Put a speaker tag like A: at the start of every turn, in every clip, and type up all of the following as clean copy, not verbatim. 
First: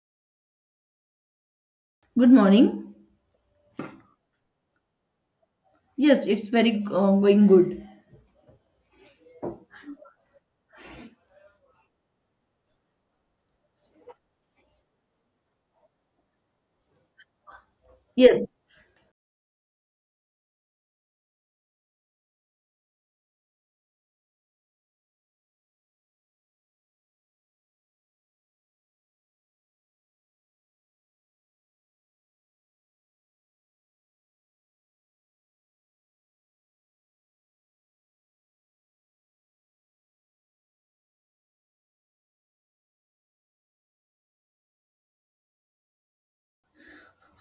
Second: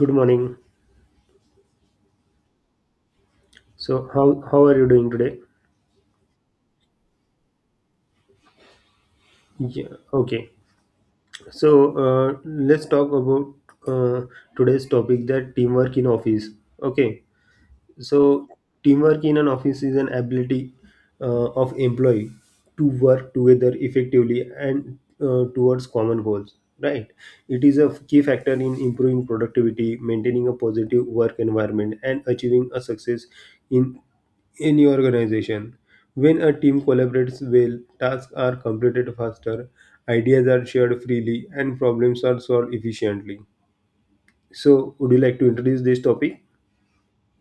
A: Good morning.
B: Good morning.
A: So, how are you doing today?
B: Yes, it's very going good.
A: Yeah, okay. So, let's talk about today's topic that teamwork in office. Okay. So,
B: Yes,
A: teamwork in an office is an ability of employee to work together effectively and towards common goals. Right. It is a key factor in improving productivity, maintaining a positive work environment, and achieving a success in any organization. When a team collaborates well, tasks are completed faster, ideas are shared freely, and problems are solved efficiently. So, would you like to introduce this topic?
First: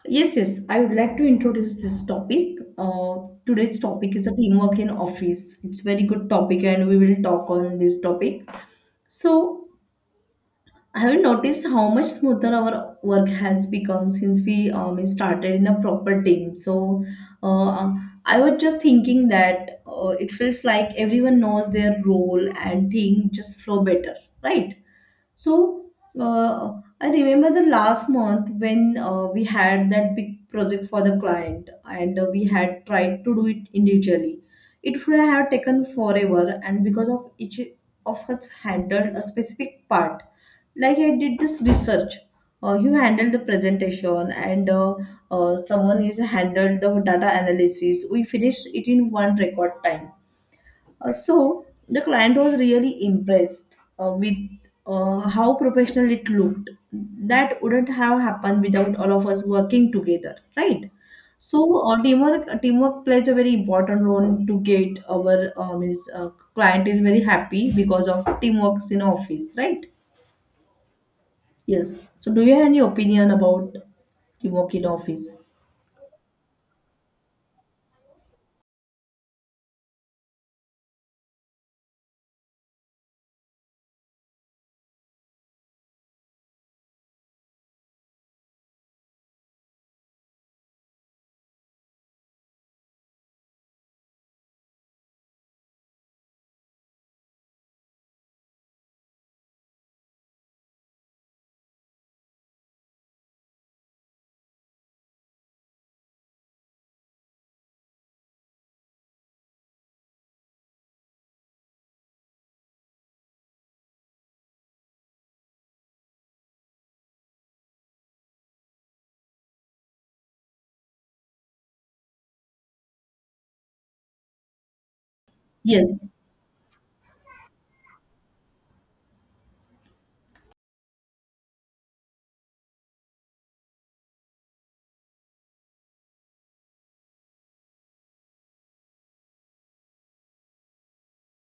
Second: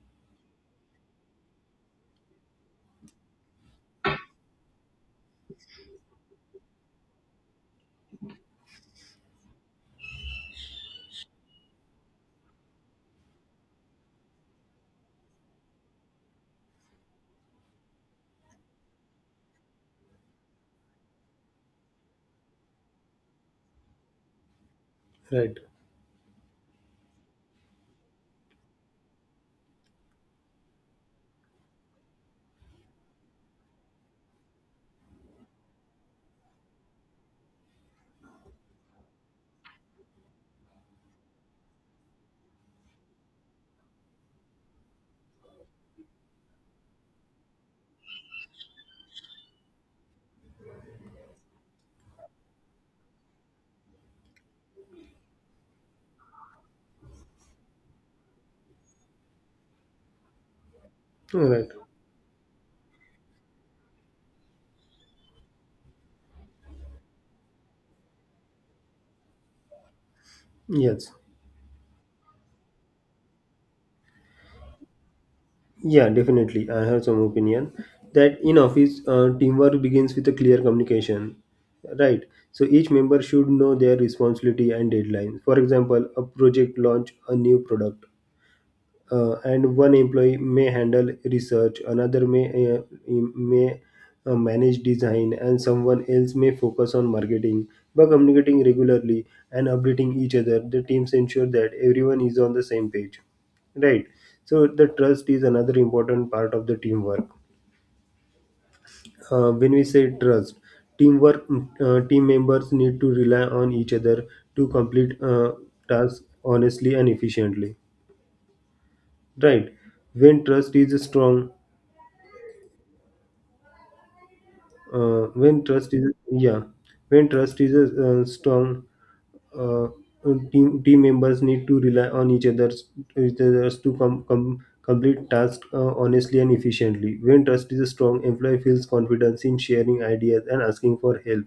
B: yes. I would like to introduce this topic. Today's topic is a teamwork in office. It's very good topic, and we will talk on this topic. So, have you noticed how much smoother our work has become since we started in a proper team? So, uh, I was just thinking that it feels like everyone knows their role and things just flow better, right?
A: Right.
B: So uh, I remember the last month when we had that big project for the client and we had tried to do it individually. It would have taken forever, and because of each of us handled a specific part. Like I did this research. You handle the presentation and someone is handled the data analysis. We finished it in one record time so the client was really impressed with how professional it looked. That wouldn't have happened without all of us working together, right?
A: All right.
B: So teamwork plays a very important role to get our client is very happy because of teamwork in office, right?
A: Yes.
B: Yes. So do you have any opinion about teamwork in office?
A: Yeah, definitely. I have some opinion that in office, teamwork begins with a clear communication, right? So each member should know their responsibility and deadline. For example, a project launch a new product and one employee may handle research, another may manage design, and someone else may focus on marketing by communicating regularly and updating each other, the teams ensure that everyone is on the same page, right? So the trust is another important part of the teamwork. When we say trust, teamwork team members need to rely on each other to complete tasks honestly and efficiently, right? When trust is strong, when trust is
B: Yes.
A: yeah, when trust is strong, team members need to rely on each other's to complete tasks honestly and efficiently. When trust is strong, employee feels confidence in sharing ideas and asking for help.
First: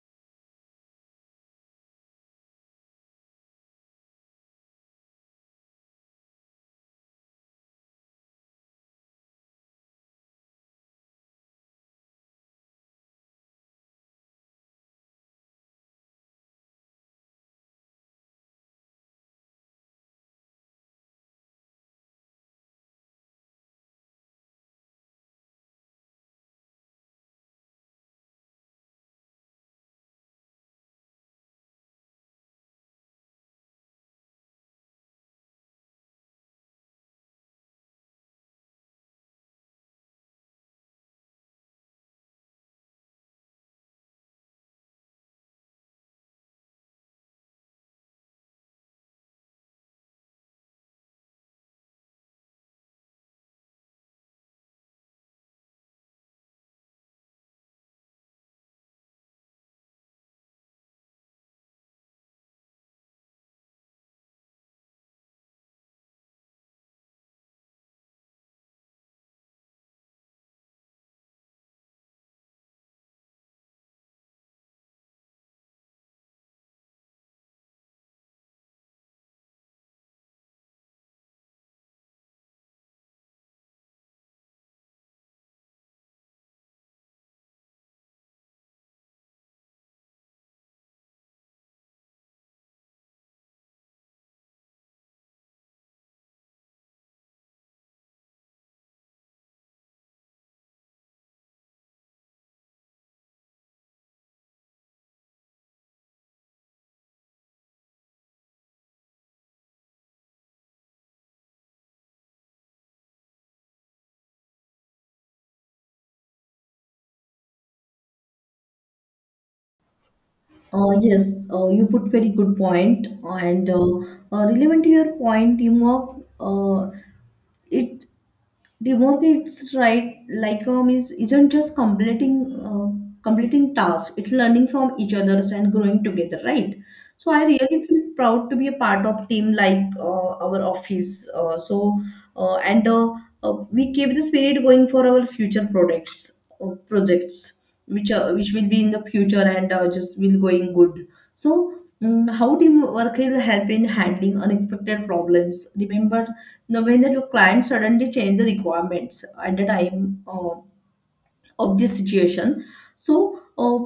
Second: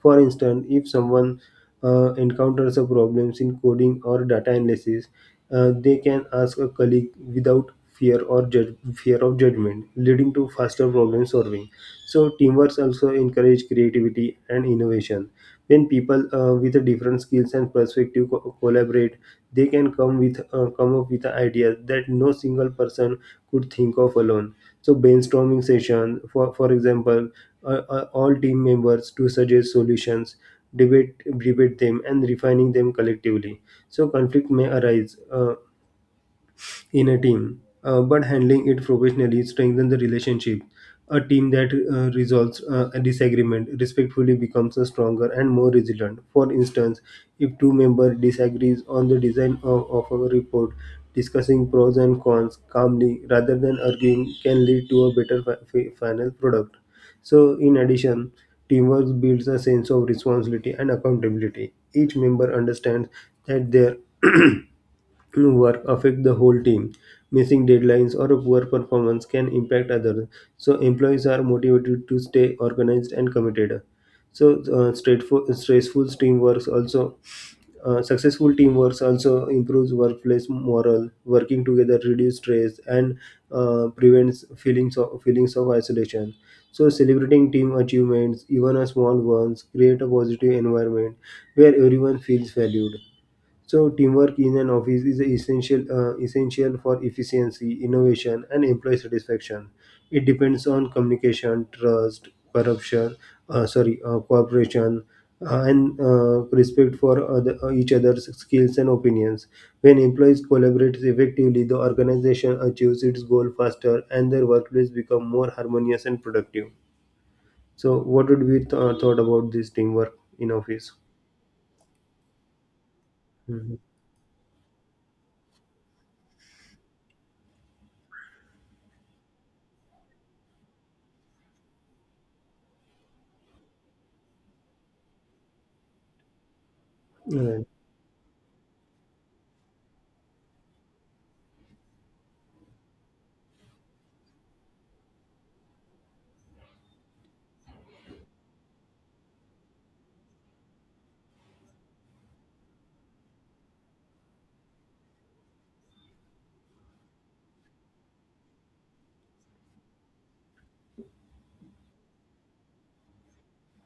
A: For instance, if someone encounters a problems in coding or data analysis, they can ask a colleague without fear of judgment, leading to faster problem solving. So teamwork also encourage creativity and innovation. When people with different skills and perspective collaborate, they can come up with ideas that no single person could think of alone. So brainstorming session, for example, all team members to suggest solutions, debate them, and refining them collectively. So conflict may arise in a team, but handling it professionally strengthens the relationship. A team that resolves a disagreement respectfully becomes a stronger and more resilient. For instance, if two members disagrees on the design of a report, discussing pros and cons calmly rather than arguing can lead to a better final product. So, in addition, teamwork builds a sense of responsibility and accountability. Each member understands that their work affect the whole team. Missing deadlines or poor performance can impact others. So employees are motivated to stay organized and committed. So stressful teamwork also successful teamwork also improves workplace morale. Working together reduces stress and prevents feelings of isolation. So celebrating team achievements, even a small ones, create a positive environment where everyone feels valued. So teamwork in an office is essential, essential for efficiency, innovation, and employee satisfaction. It depends on communication, trust, corruption, cooperation, and respect for each other's skills and opinions. When employees collaborate effectively, the organization achieves its goal faster, and their workplace becomes more harmonious and productive. So, what would be thought about this teamwork in office?
B: Yes, you put very good point and
A: Mhm.
B: relevant to your point, teamwork, it the mortgage, right? Like is isn't just completing uh, completing tasks, it's learning from each other's and growing together, right? So I
A: Right.
B: really feel proud to be a part of team like our office. So and We keep the spirit going for our future products, projects which will be in the future, and just will going good. So how teamwork will help in handling unexpected problems. Remember now when the client suddenly change the requirements at the time of this situation. So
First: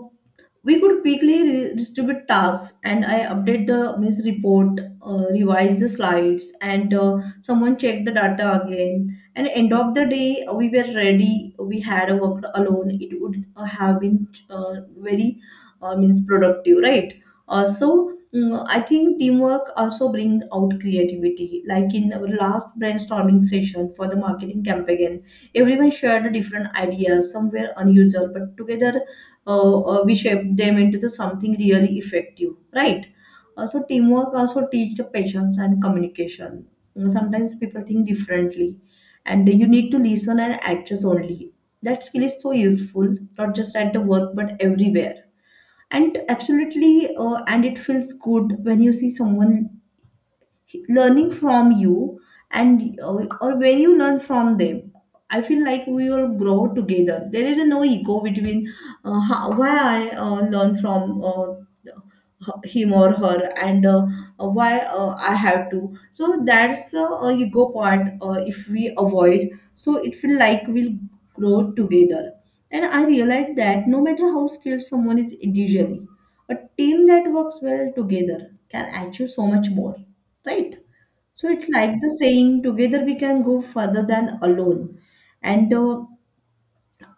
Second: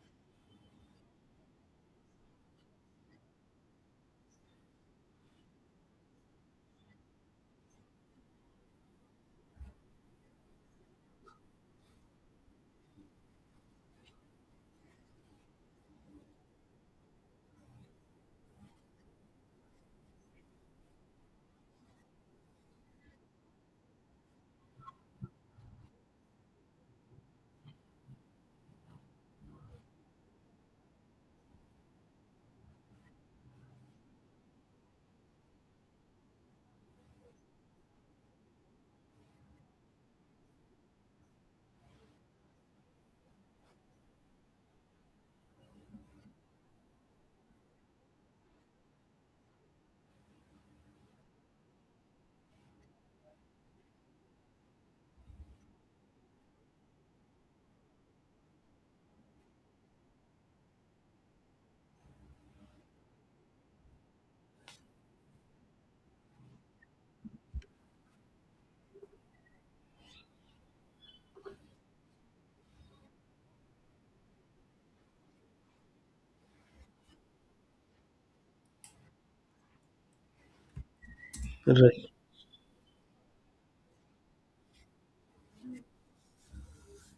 B: we could quickly re- distribute tasks and I update the means report, revise the slides and someone check the data again, and end of the day we were ready. We had worked alone, it would have been uh, very means productive, right? So, I think teamwork also brings out creativity, like in our last brainstorming session for the marketing campaign everyone shared different ideas, some were unusual but together we shape them into the something really effective, right? So teamwork also teach the patience and communication. You know, sometimes people think differently and you need to listen and adjust only. That skill is so useful, not just at the work but everywhere. And absolutely, and it feels good when you see someone learning from you, and or when you learn from them. I feel like we will grow together. There is a no ego between how, why I learn from him or her, and why I have to. So that's a ego part, if we avoid, so it feel like we'll grow together. And I realize that no matter how skilled someone is individually, a team that works well together can achieve so much more, right? So it's like
A: Right.
B: the saying, together we can go further than alone. And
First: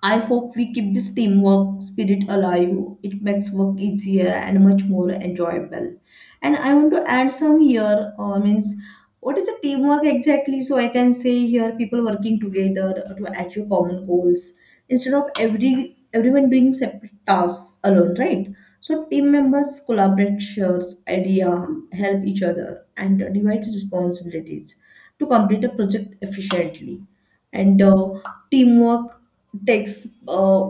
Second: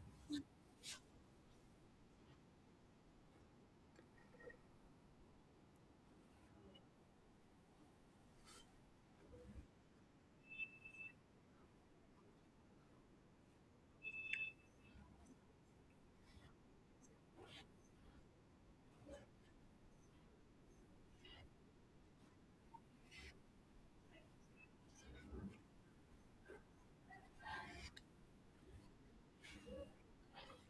B: I hope we keep this teamwork spirit alive. It makes work easier and much more enjoyable. And I want to add some here, means what is a teamwork exactly? So I can say here people working together to achieve common goals instead of everyone doing separate tasks alone, right? So team members collaborate, shares idea, help each other, and divide responsibilities to complete a project efficiently. And teamwork takes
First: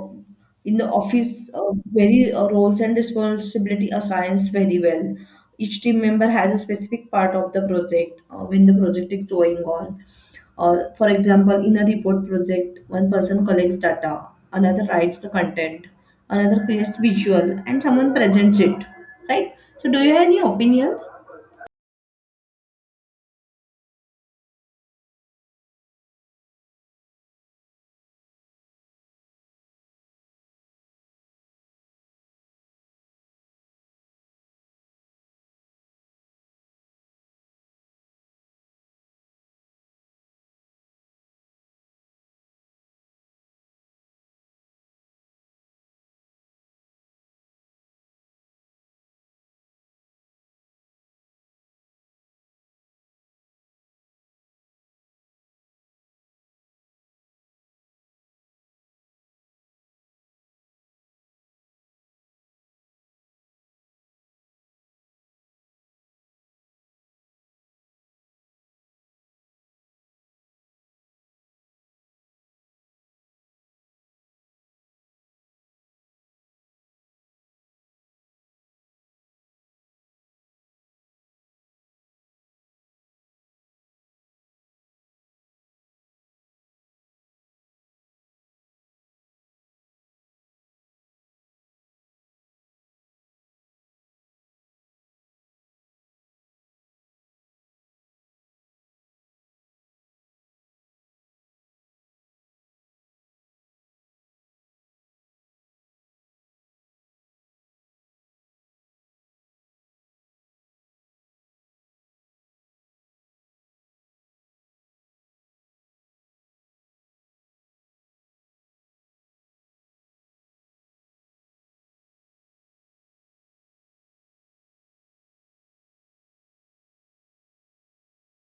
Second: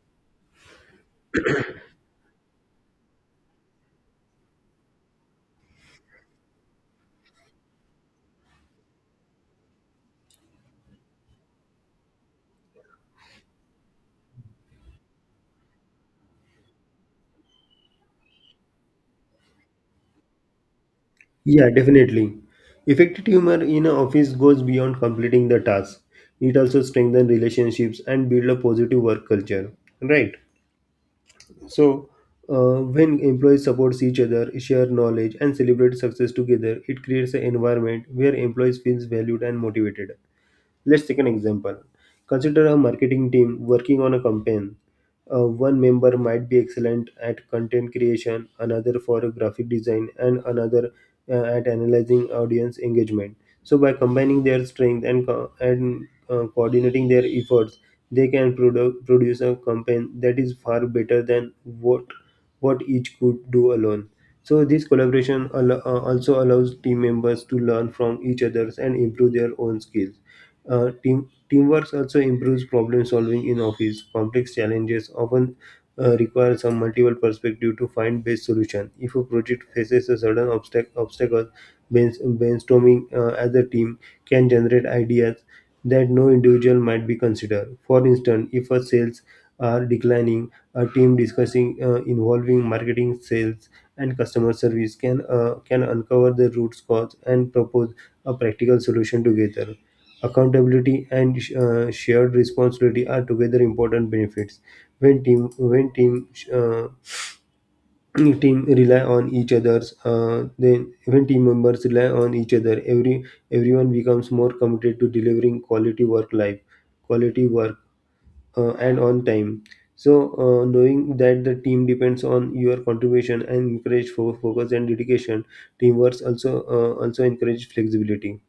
B: in the office very roles and responsibility assigns very well. Each team member has a specific part of the project when the project is going on. For example, in a report project, one person collects data, another writes the content, another creates visual, and someone presents it. Right? So, do you have any opinion?
A: Yeah, definitely. Effective humor in an office goes beyond completing the task. It also strengthens relationships and build a positive work culture. Right. So, when employees support each other, share knowledge, and celebrate success together, it creates an environment where employees feels valued and motivated. Let's take an example. Consider a marketing team working on a campaign. One member might be excellent at content creation, another for graphic design, and another at analyzing audience engagement. So, by combining their strength and coordinating their efforts, they can produce a campaign that is far better than what each could do alone. So this collaboration also allows team members to learn from each others and improve their own skills. Teamwork also improves problem solving in office. Complex challenges often require some multiple perspective to find best solution. If a project faces a sudden obstacle, brainstorming as a team can generate ideas that no individual might be considered. For instance, if a sales are declining, a team discussing involving marketing, sales, and customer service can uncover the root cause and propose a practical solution together. Accountability and shared responsibility are together important benefits. When team uh, team rely on each other's then when team members rely on each other, everyone becomes more committed to delivering quality work and on time. So knowing that the team depends on your contribution and encourage focus and dedication, teamwork also also encourage flexibility.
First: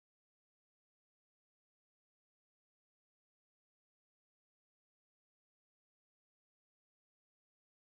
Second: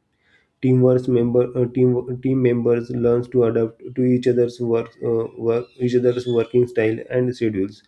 A: Teamwork member uh, team team members learns to adapt to each other's work, each other's working style and schedules.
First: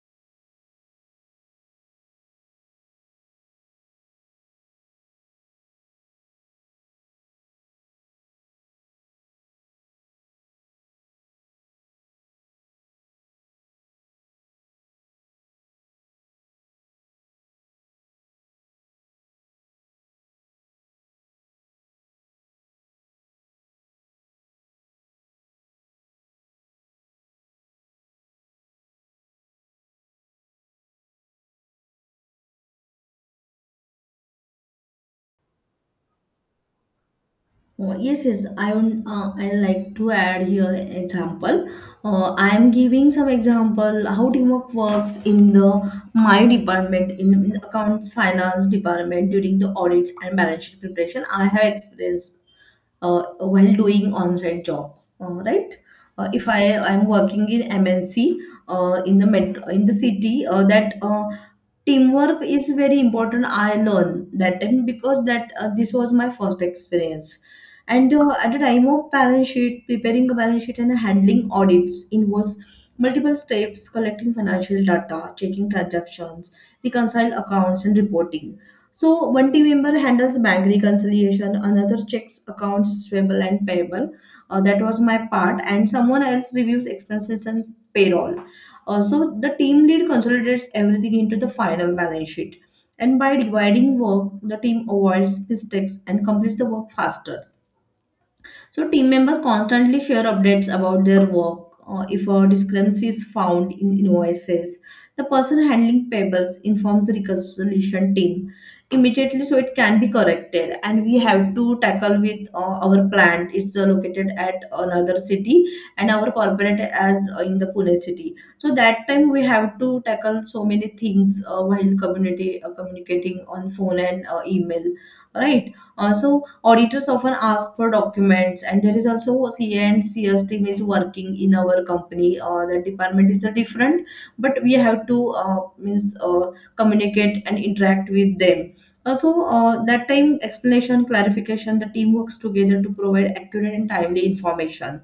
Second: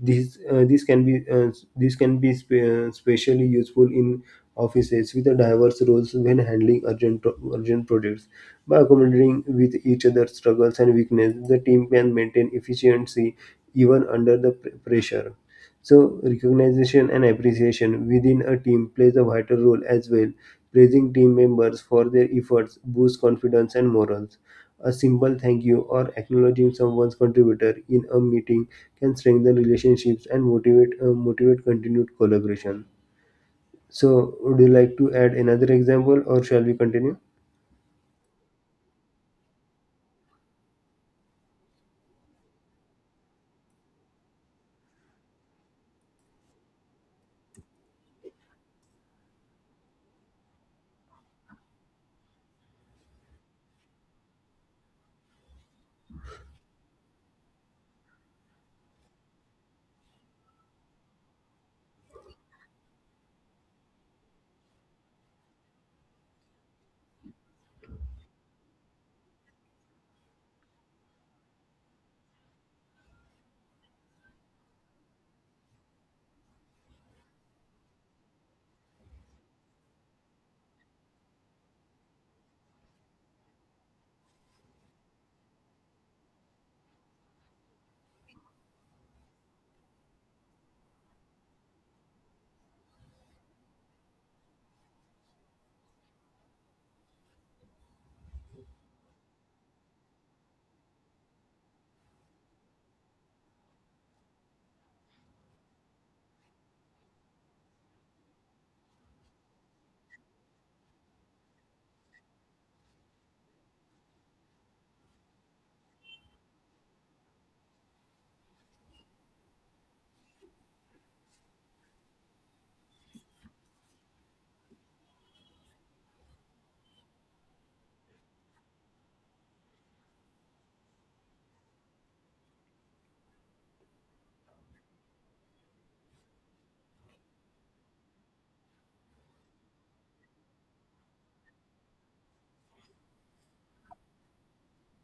A: This uh, this can be uh, this can be especially useful in offices with a diverse roles when handling urgent projects. By accommodating with each other's struggles and weakness, the team can maintain efficiency even under the pressure. So recognition and appreciation within a team plays a vital role as well. Praising team members for their efforts boosts confidence and morals. A simple thank you or acknowledging someone's contributor in a meeting can strengthen relationships and motivate continued collaboration. So, would you like to add another example, or shall we continue?
B: Yes, yes. I would. I like to add here example. I am giving some example how teamwork works in the my department in accounts finance department during the audits and balance sheet preparation. I have experience while doing on-site job. Right. If I am working in MNC in the metro, in the city, that teamwork is very important. I learn that time because that this was my first experience, and at the time of balance sheet, preparing a balance sheet and handling audits involves multiple steps: collecting financial data, checking transactions, reconcile accounts, and reporting. So, one team member handles bank reconciliation, another checks accounts receivable and payable. That was my part, and someone else reviews expenses and payroll. So, the team lead consolidates everything into the final balance sheet. And by dividing work, the team avoids mistakes and completes the work faster. So team members constantly share updates about their work. If a discrepancy is found in invoices, the person handling payables informs the reconciliation team immediately, so it can be corrected. And we have to tackle with our plant. It's located at another city, and our corporate as in the Pune city. So that time we have to tackle so many things while community communicating on phone and email, right? So auditors often ask for documents, and there is also CA and CS team is working in our company. The department is different, but we have to means communicate and interact with them. That time explanation, clarification, the team works together to provide accurate and timely information.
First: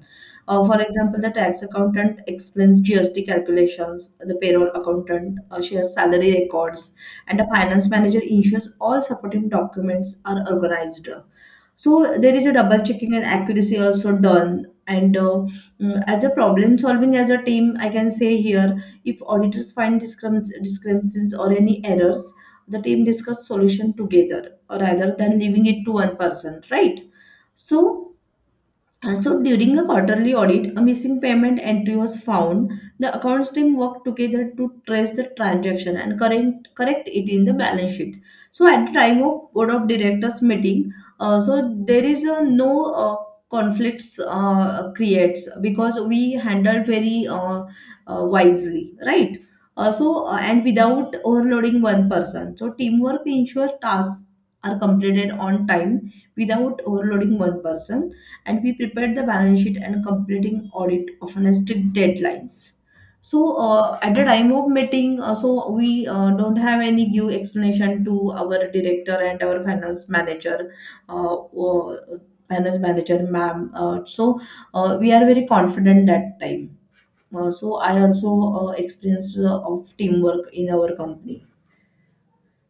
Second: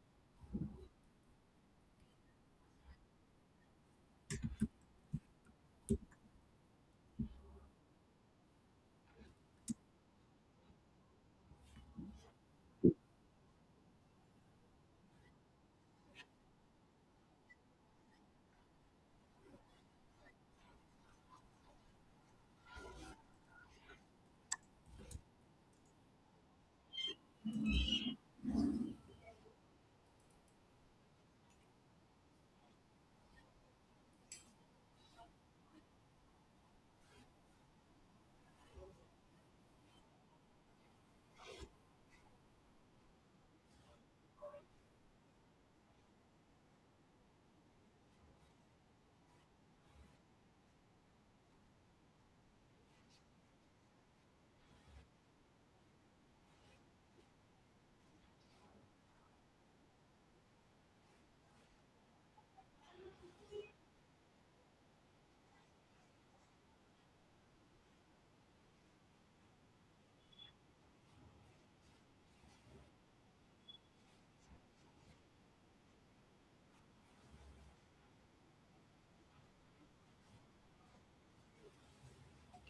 B: For example, the tax accountant explains GST calculations, the payroll accountant shares salary records, and the finance manager ensures all supporting documents are organized. So there is a double checking and accuracy also done. And as a problem solving as a team, I can say here if auditors find discrepancies or any errors, the team discuss solution together or rather than leaving it to one person, right? So So during a quarterly audit, a missing payment entry was found. The accounts team worked together to trace the transaction and correct it in the balance sheet. So at the time of board of directors meeting, so there is no uh, conflicts creates because we handled very wisely, right? And without overloading one person. So teamwork ensures tasks are completed on time without overloading one person, and we prepared the balance sheet and completing audit of a strict deadlines. So at the time of meeting, so we don't have any give explanation to our director and our uh, uh, finance manager ma'am. We are very confident that time. I also experienced of teamwork in our company,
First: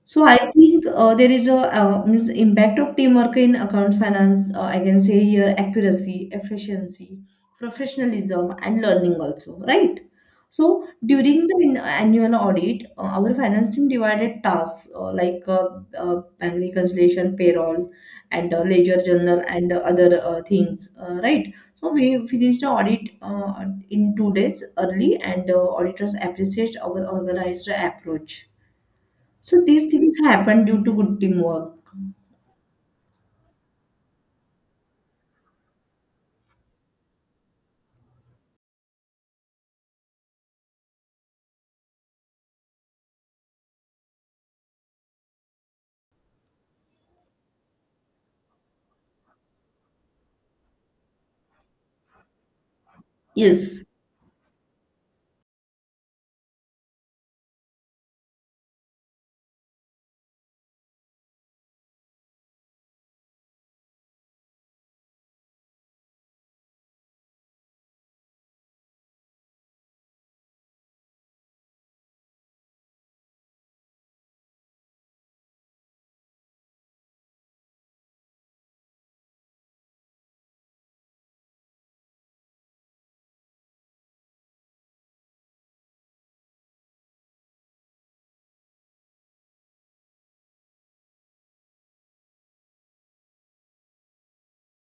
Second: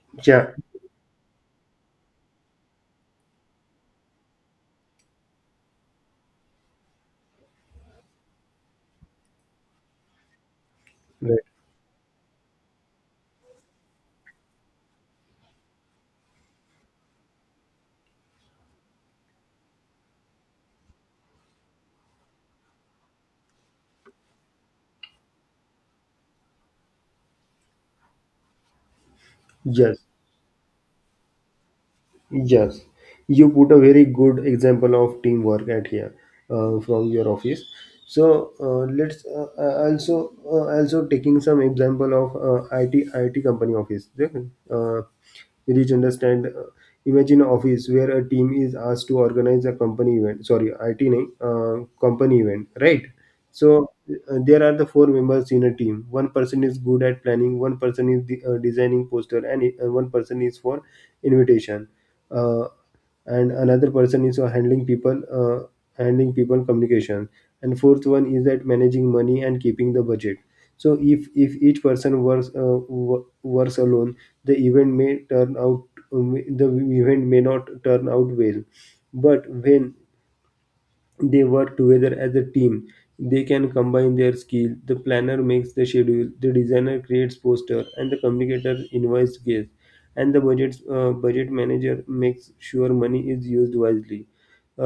B: so I
A: Yeah,
B: think there is a means impact of teamwork in account finance. I can say here accuracy, efficiency, professionalism, and learning also, right? So
A: right.
B: during the annual audit, our finance team divided tasks like bank reconciliation, payroll, and ledger journal, and other things, right? So we finished the audit in 2 days early, and auditors appreciate our organized approach. So these
A: Yes.
B: things happen due to good teamwork.
A: Yes, you put a very good example of teamwork at here from your office. So let's also taking some example of IT IT company office. Uh, reach understand. Imagine an office where a team is asked to organize a company event. Sorry, IT name, company event, right?
B: Yes.
A: So there are the four members in a team. One person is good at planning, one person is designing poster, and one person is for invitation, uh, and another person is for handling people communication, and fourth one is at managing money and keeping the budget. So if each person works alone, the event may turn out um, the event may not turn out well, but when they work together as a team, they can combine their skill. The planner makes the schedule, the designer creates poster, and the communicator invites guests, and the budget manager makes sure money is used wisely.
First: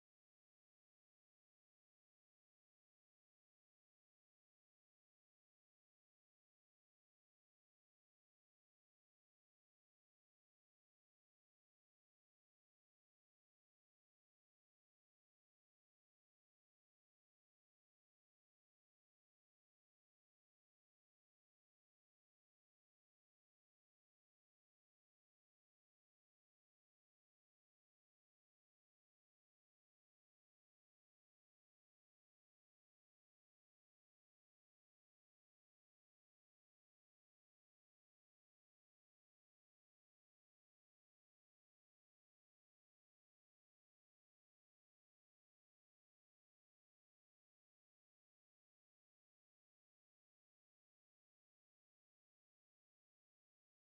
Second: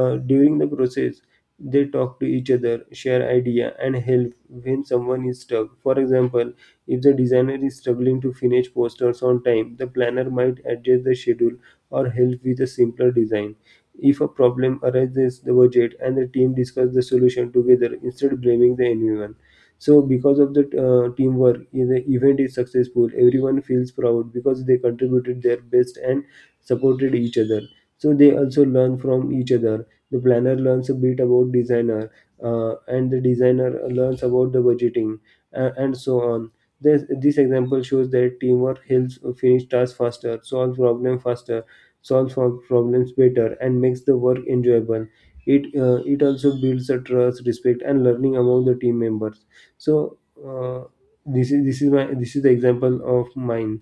A: During the process, they talk to each other, share idea, and help when someone is stuck. For example, if the designer is struggling to finish posters on time, the planner might adjust the schedule or help with a simpler design. If a problem arises, the budget and the team discuss the solution together instead of blaming the anyone. So because of the teamwork, if the event is successful, everyone feels proud because they contributed their best and supported each other. So they also learn from each other. The planner learns a bit about designer, and the designer learns about the budgeting, and so on. This example shows that teamwork helps finish tasks faster, solves our problems better, and makes the work enjoyable. It also builds a trust, respect, and learning among the team members. So uh, this is the example of mine.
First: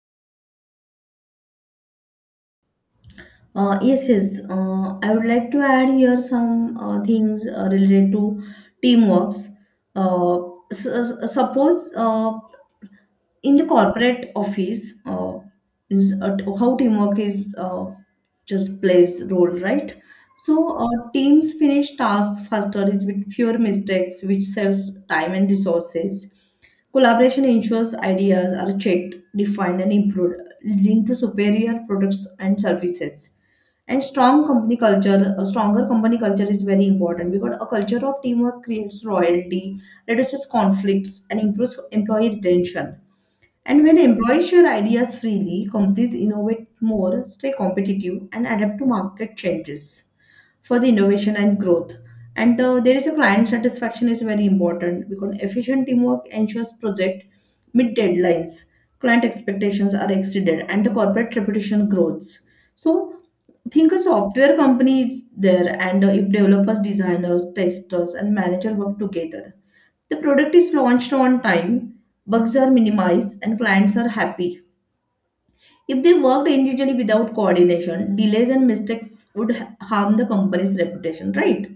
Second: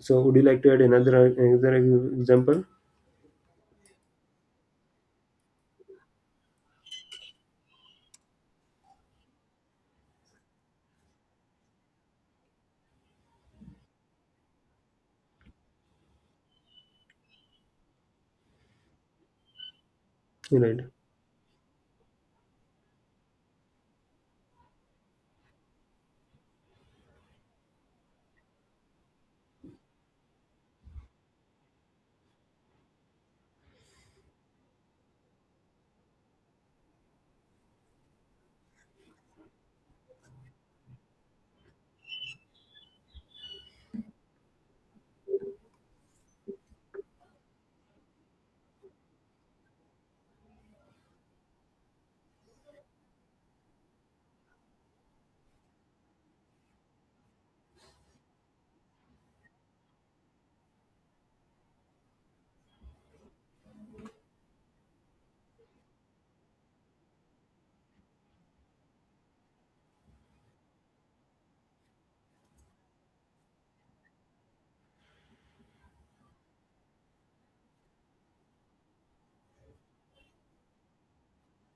A: So would you like to add another example?
B: Yes, yes. I would like to add here some things related to teamworks. Uh, suppose in the corporate office is how teamwork is just plays role, right? So
A: Right,
B: teams finish tasks faster with fewer mistakes which saves time and resources. Collaboration ensures ideas are checked, defined and improved, leading to superior products and services. And strong company culture, a stronger company culture is very important because a culture of teamwork creates loyalty, reduces conflicts and improves employee retention. And when employees share ideas freely, companies innovate more, stay competitive, and adapt to market changes for the innovation and growth. And there is a client satisfaction is very important because efficient teamwork ensures project meet deadlines, client expectations are exceeded, and the corporate reputation grows. So think a software company is there, and if developers, designers, testers, and manager work together, the product is launched on time, bugs are minimized, and clients are happy. If they worked individually without coordination, delays and mistakes would harm the company's reputation, right?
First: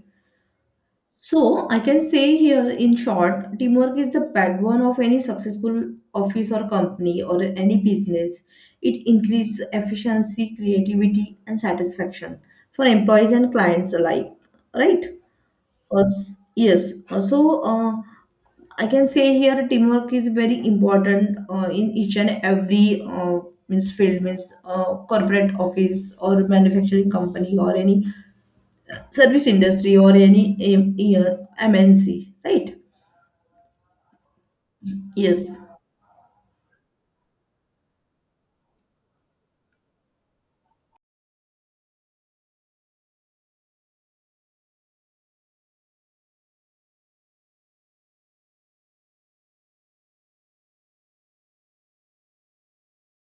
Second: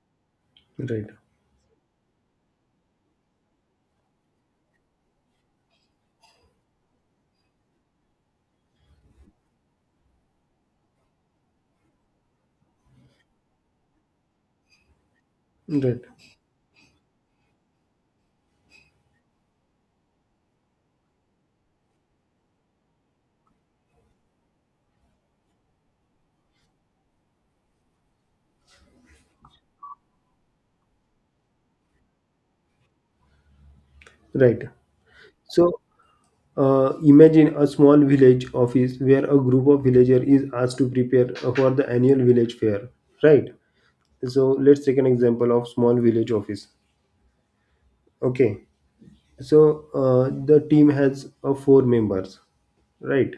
A: right,
B: So, I can say here in short, teamwork is the backbone of any successful office or company or any business. It increases efficiency, creativity, and satisfaction for employees and clients alike, right?
A: right,
B: Yes. Uh, So uh, I can say here teamwork is very important in each and every means field means corporate office or manufacturing company or any service industry or any um, uh, MNC, right?
A: right.
B: Yes.
A: So, imagine a small village office where a group of villagers is asked to prepare for the annual village fair, right? So, let's take an example of small village office. Okay, so the team has four members, right?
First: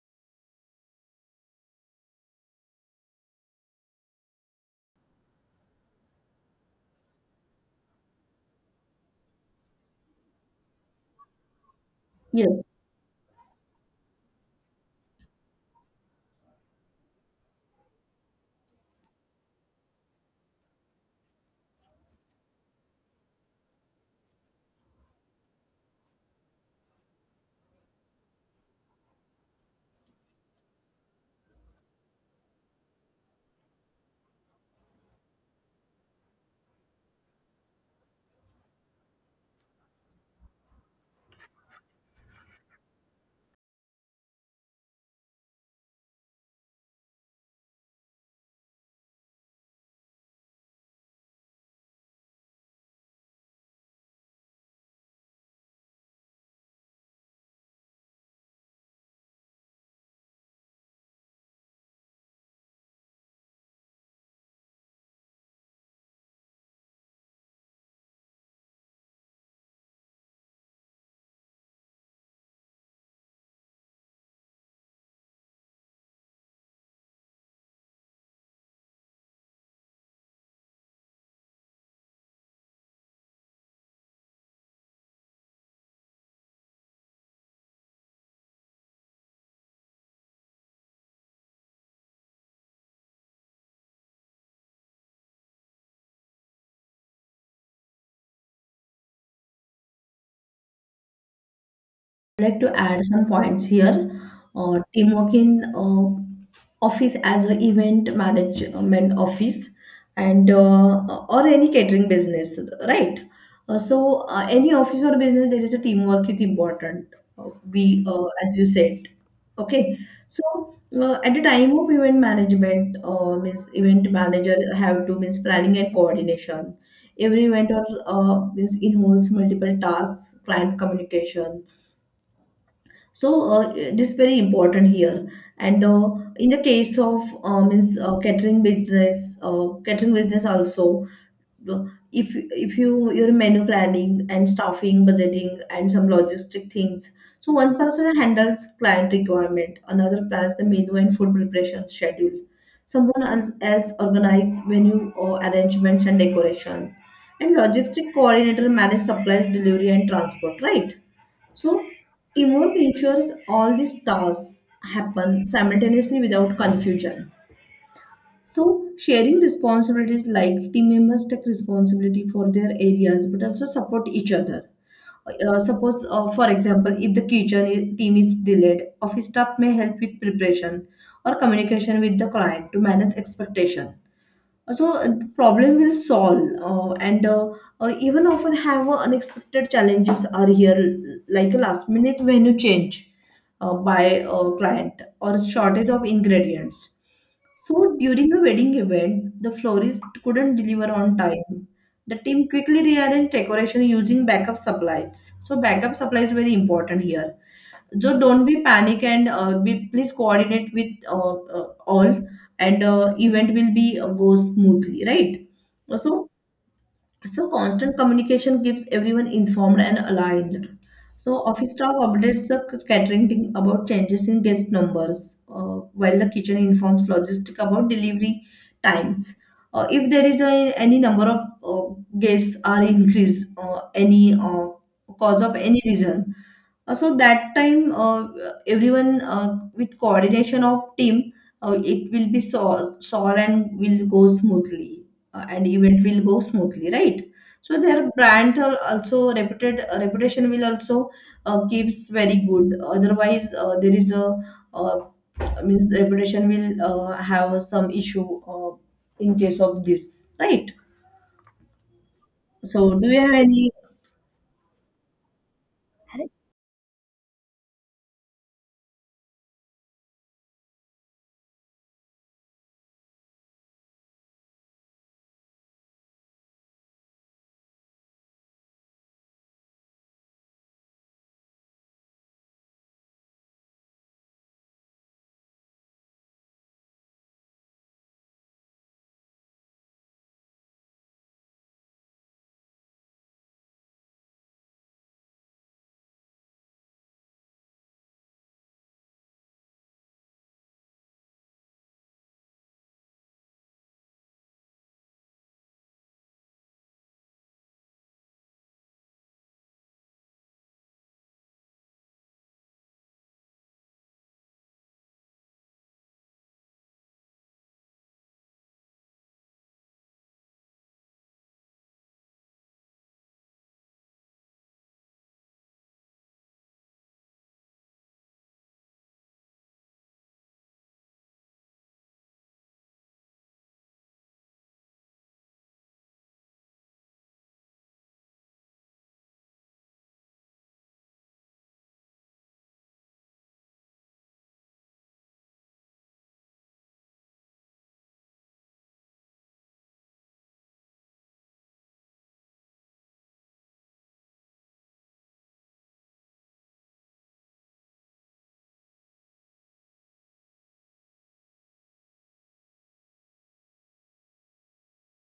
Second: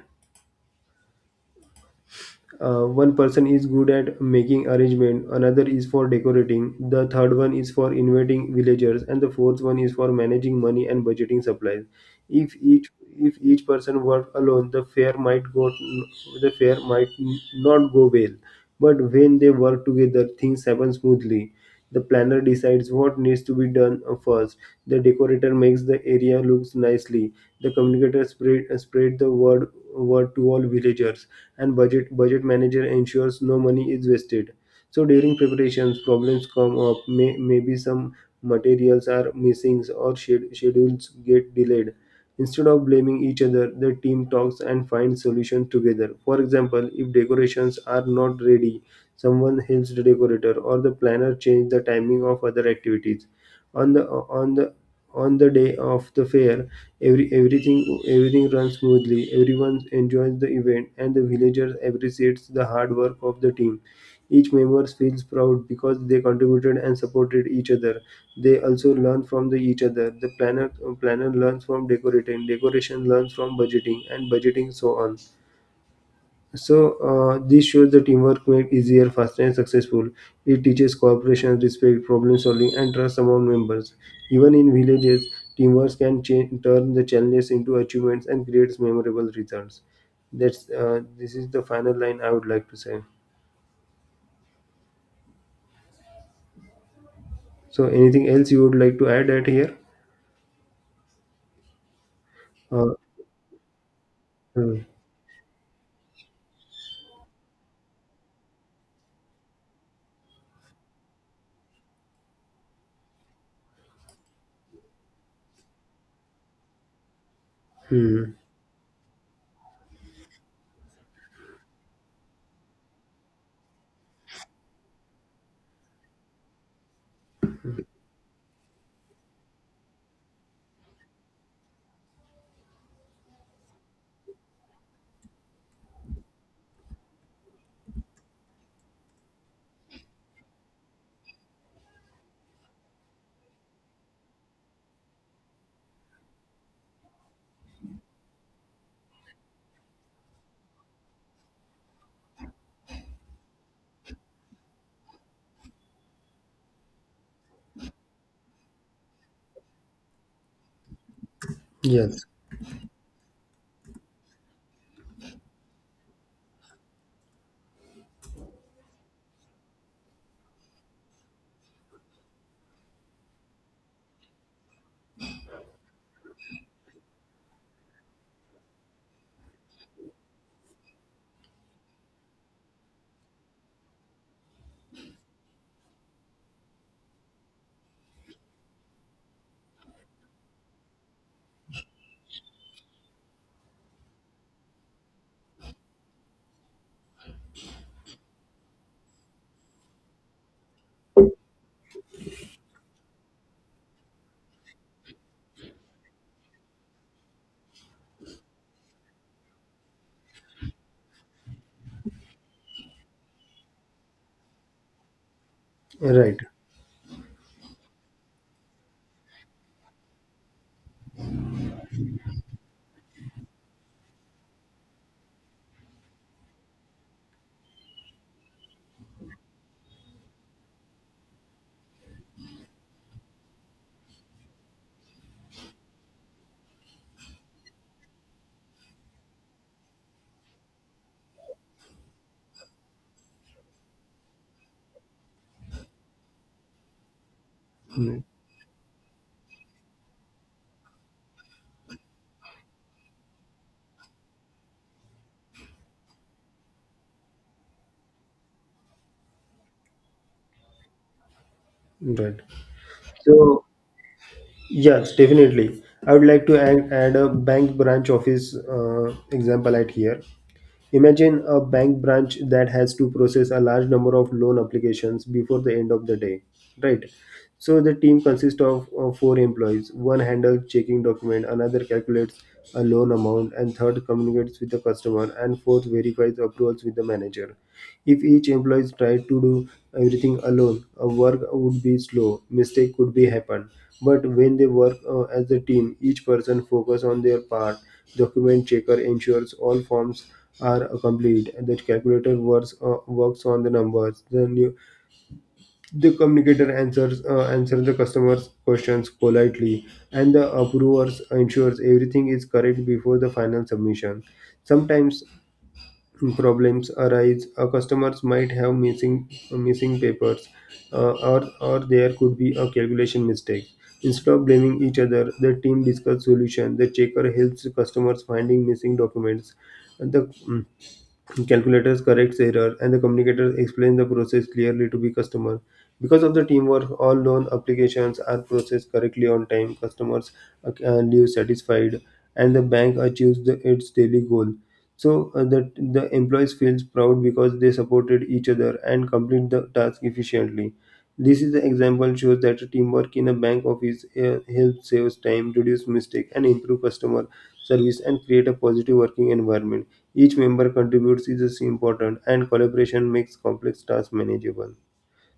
A: One person is good at making arrangement, another is for decorating, the third one is for inviting villagers, and the fourth one is for managing money and budgeting supplies. if
B: Yes,
A: each if each person worked alone, the fair might not go well, but when they work together, things happen smoothly. The planner decides what needs to be done first, the decorator makes the area looks nicely, the communicator spread the word to all villagers, and budget manager ensures no money is wasted. So during preparations, problems come up. Maybe some materials are missing or schedules get delayed. Instead of blaming each other, the team talks and finds solutions together. For example, if decorations are not ready, someone helps the decorator or the planner change the timing of other activities on the on the day of the fair. Everything runs smoothly. Everyone enjoys the event, and the villagers appreciates the hard work of the team. Each member feels proud because they contributed and supported each other. They also learn from the each other. The planner learns from decorating decoration learns from budgeting so on. So this shows the teamwork made easier, faster, and successful. It teaches cooperation, respect, problem solving, and trust among members. Even in villages, teamwork can turn the challenges into achievements and creates memorable results. That's This is the final line I would like to say. So anything else you would like to add at here?
B: like to
A: Uh,
B: add some points here.
A: hmm,
B: Teamwork in office as an event management office and or any catering business, right? Any office or business, there is a teamwork is important.
A: hmm,
B: As you said, okay. So at the time of event management, means event manager have to means planning and coordination. Every event or means involves multiple tasks, client communication, so this is very important here. And In the case of means catering business also, if if you your menu planning and staffing, budgeting, and some logistic things. So one person handles client requirement, another plans the menu and food preparation schedule, someone else organize venue or arrangements and decoration, and logistic coordinator manage supplies delivery and transport, right? so
A: yes,
B: Teamwork ensures all these tasks happen simultaneously without confusion. So, sharing responsibilities, like team members take responsibility for their areas but also support each other. For example, if the team is delayed, office staff may help with preparation or communication with the client to manage expectation. So the problem will solve, and even often have unexpected challenges are here, like a last minute menu change by a client or shortage of ingredients. So during a wedding event, the florist couldn't deliver on time. The team quickly rearranged decoration using backup supplies, so backup supply is very important here. So don't be panic and be please coordinate with all, and event will be go smoothly, right? So
A: right.
B: so constant communication keeps everyone informed and aligned. So office staff updates the catering team about changes in guest numbers, while the kitchen informs logistic about delivery times. If there is a, any number of guests are increased, any cause of any reason, so that time everyone with coordination of team, it will be solved and will go smoothly, and event will go smoothly, right? So their
A: Hmm,
B: brand also reputed, reputation will also keeps very good. Otherwise there is a uh, means reputation will have some issue in case of this, right?
A: right.
B: So do you have
A: So
B: any?
A: yes, definitely. I would like to add a bank branch office example at here. Imagine a bank branch that has to process a large number of loan applications before the end of the day, right? So the team consists of four employees. One handles checking document, another calculates a loan amount, and third communicates with the customer, and fourth verifies approvals with the manager. If each employee tried to do everything alone, a work would be slow, mistake could be happen. But when they work as a team, each person focus on their part. Document checker ensures all forms are complete. The calculator works on the numbers. The communicator answers the customer's questions politely, and the approvers ensures everything is correct before the final submission. Sometimes problems arise. Customers might have missing papers, or there could be a calculation mistake. Instead of blaming each other, the team discuss solution. The checker helps customers finding missing documents. The calculators corrects error, and the communicator explains the process clearly to the customer. Because of the teamwork, all loan applications are processed correctly on time. Customers uh, leave satisfied, and the bank achieves its daily goal. So that the employees feels proud because they supported each other and complete the task efficiently. This is the example shows that teamwork in a bank office helps saves time, reduce mistake, and improve customer service and create a positive working environment. Each member contributes is important, and collaboration makes complex tasks manageable.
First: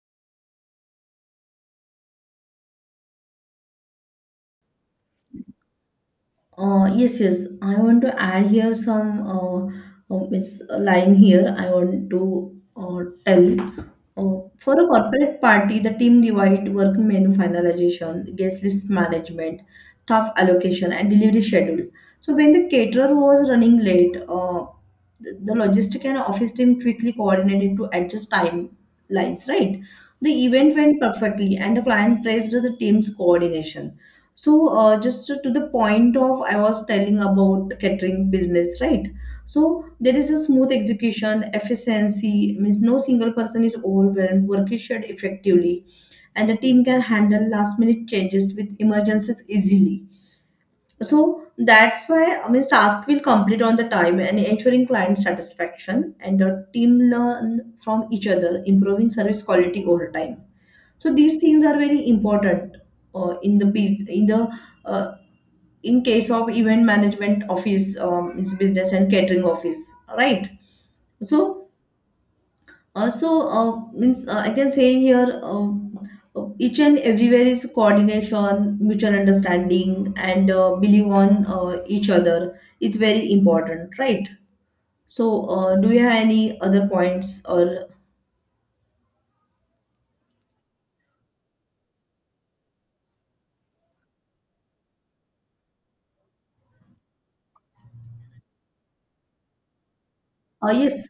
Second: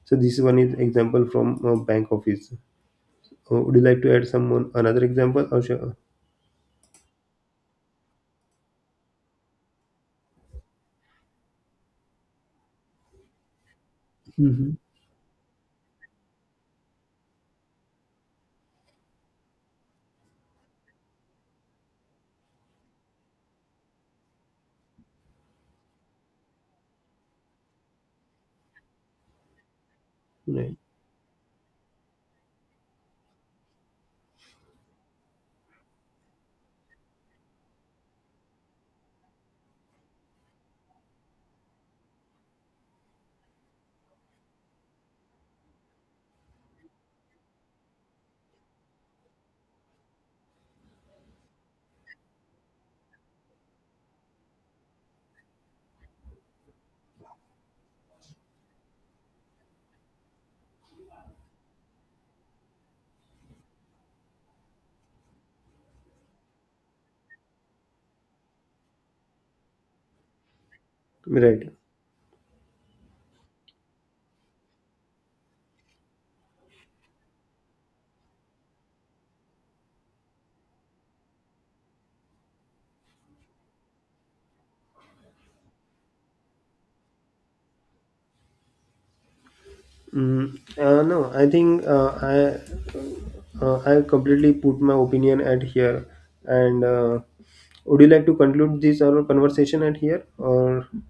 A: So this one is example from bank office. Would you like to add some one, another example or sure?
B: Yes, yes. I want to add here some, it's line here I want to tell.
A: Hmm,
B: For a corporate party, the team divide work, menu finalization, guest list management, staff allocation, and delivery schedule. So when the caterer was running late, the logistic and office team quickly coordinated to adjust timelines. Right, the
A: right?
B: event went perfectly, and the client praised the team's coordination. So, just to the point of I was telling about catering business, right? So there is a smooth execution, efficiency means no single person is overwhelmed. Work is shared effectively, and the team can handle last minute changes with emergencies easily. So that's why I mean task will complete on the time and ensuring client satisfaction, and the team learn from each other, improving service quality over time. So these things are very important in the biz in the uh, in case of event management office, means business and catering office, right? so
A: Right.
B: uh, so uh, means uh, I can say here, each and everywhere is coordination, mutual understanding, and believe on each other, it's very important, right? So do you have any other points or?
A: No, I think I completely put my opinion at here. And would you like to conclude this our conversation at here? Or
B: Yes,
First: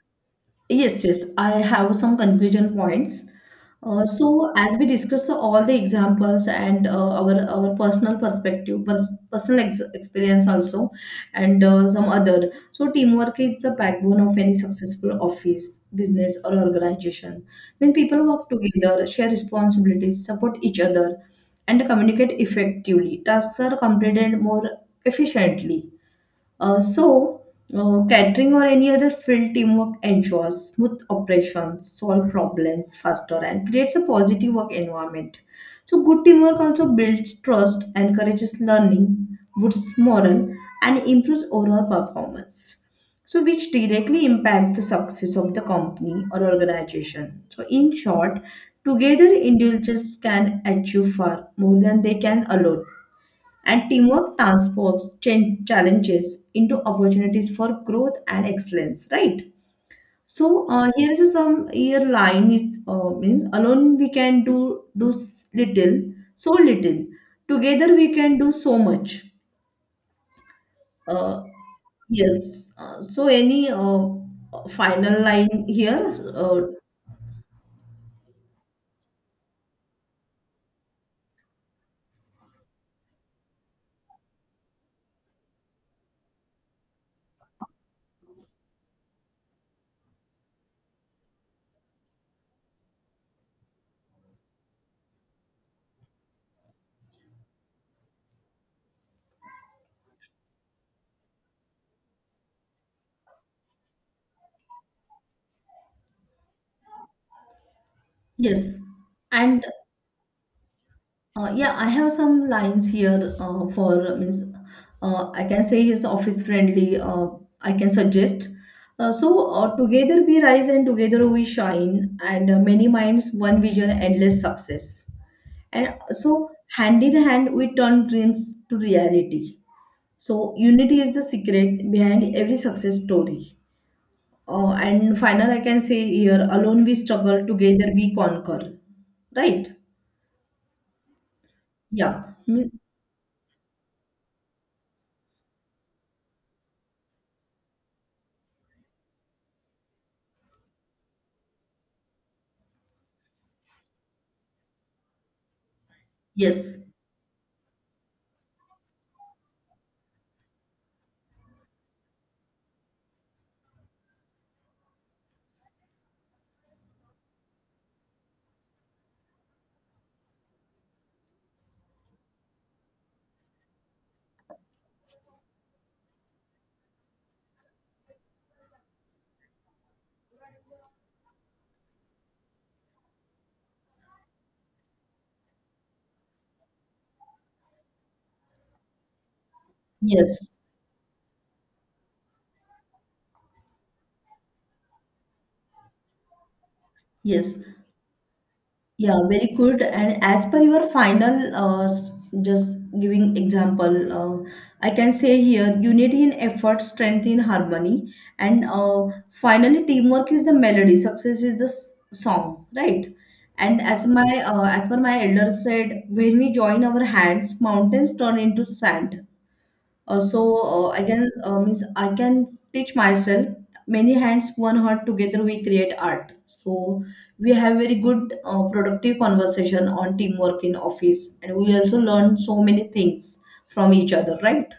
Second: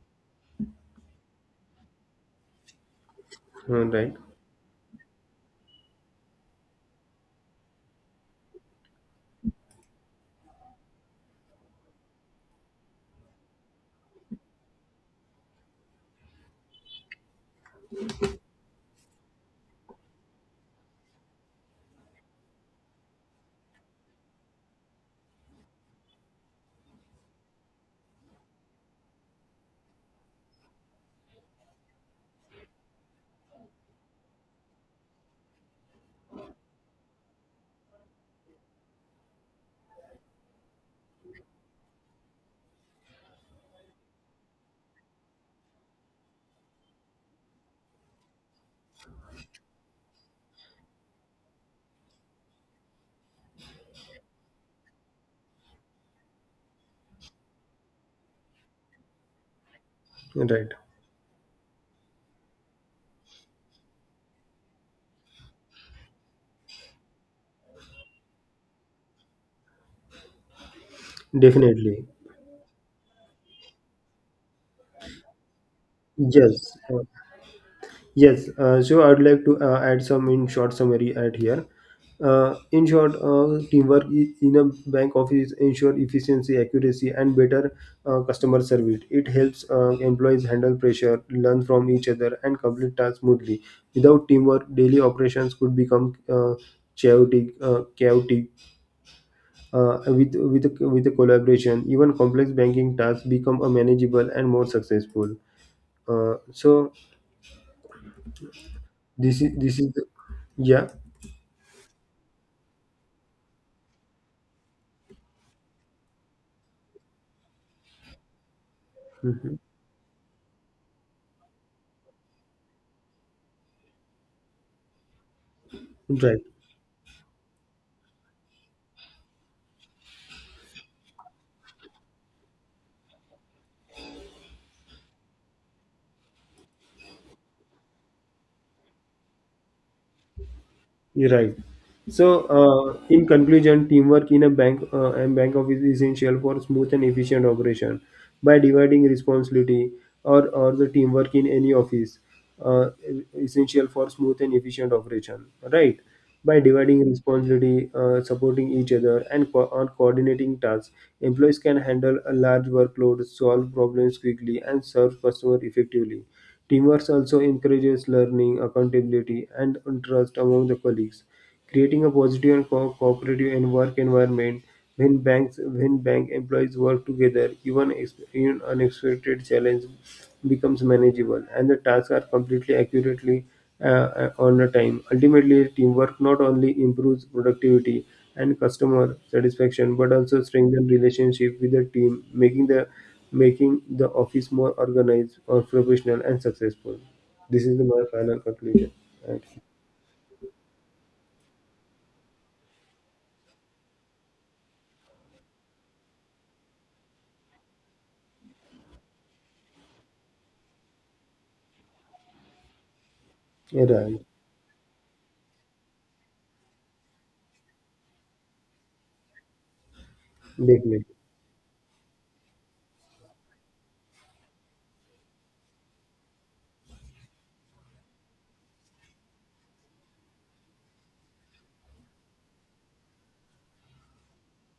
B: yes, yes. I have some conclusion points.
A: right,
B: So as we discuss all the examples and our personal perspective, personal ex experience also, and some other. So teamwork is the backbone of any successful office, business, or organization. When people work together, share responsibilities, support each other, and communicate effectively, tasks are completed more efficiently. Uh, so, Catering or any other field, teamwork ensures smooth operations, solve problems faster, and creates a positive work environment. So, good teamwork also builds trust, encourages learning, boosts morale, and improves overall performance. So, which directly impact the success of the company or organization. So, in short, together individuals can achieve far more than they can alone. And teamwork transforms challenges into opportunities for growth and excellence, right? So
A: right,
B: uh, here is some here line is means alone we can do little, so little. Together we can do so much. Uh,
A: definitely.
B: yes. So any final line here?
A: Yes. Yes, so I'd like to add some in short summary at here. In short, teamwork in a bank office ensure efficiency, accuracy, and better customer service. It helps employees handle pressure, learn from each other, and complete tasks smoothly. Without teamwork, daily operations could become chaotic. Chaotic. With a collaboration, even complex banking tasks become manageable and more successful. So
B: Yes. And
A: this is the, yeah.
B: Yeah, I have some lines here for means I can say he's office friendly. I can suggest.
A: Mhm.
B: Together we rise and together we shine, and many minds, one vision, endless success. And uh,
A: Right,
B: so hand in hand we turn dreams to reality. So unity is the secret behind every success story. And final, I can say here: alone we struggle, together we conquer. Right?
A: you're right. So,
B: Yeah. Mm.
A: in conclusion, teamwork in a bank and bank office is essential for smooth and efficient operation. By dividing responsibility or the teamwork in any office, uh, essential for smooth and efficient operation. Right. By
B: Yes.
A: dividing responsibility, supporting each other, and co- on coordinating tasks, employees can handle a large workload, solve problems quickly, and serve customer effectively. Teamwork also encourages learning, accountability, and trust among the colleagues, creating a positive and cooperative and work environment. When bank employees work together, even even unexpected challenge becomes manageable, and the tasks are completely accurately on the time. Ultimately, teamwork not only improves productivity and customer satisfaction, but also
B: Yes,
A: strengthens relationship with the team, making the office more organized or professional and successful.
B: yes,
A: This is my final conclusion.
B: yeah,
A: Right.
B: very good. And as per your final, just giving example, I can say here unity in effort, strength in harmony, and finally teamwork is the melody. Success is the song, right? And as
A: Right.
B: my as per my elders said, when we join our hands, mountains turn into sand. I
A: Definitely.
B: can means I can teach myself. Many hands, one heart. Together we create art. So we have very good productive conversation on teamwork in office, and we also learn so many things from each other. Right?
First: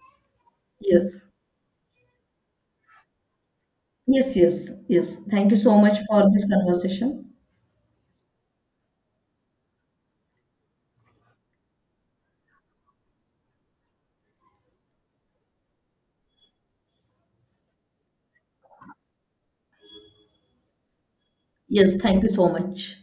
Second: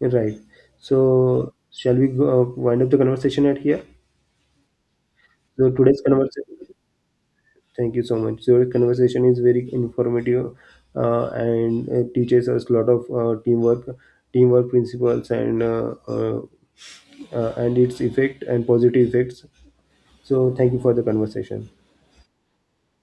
A: Right.
B: Yes.
A: So, shall we go, wind up the conversation at here?
B: Yes. Yes. Yes. Thank you
A: So,
B: so much
A: today's
B: for
A: conversation,
B: this conversation.
A: thank you so much. So, today's conversation is very informative and teaches us a lot of teamwork, teamwork principles, and its effect and positive effects. So, thank you for the conversation.
B: Yes. Thank you so much.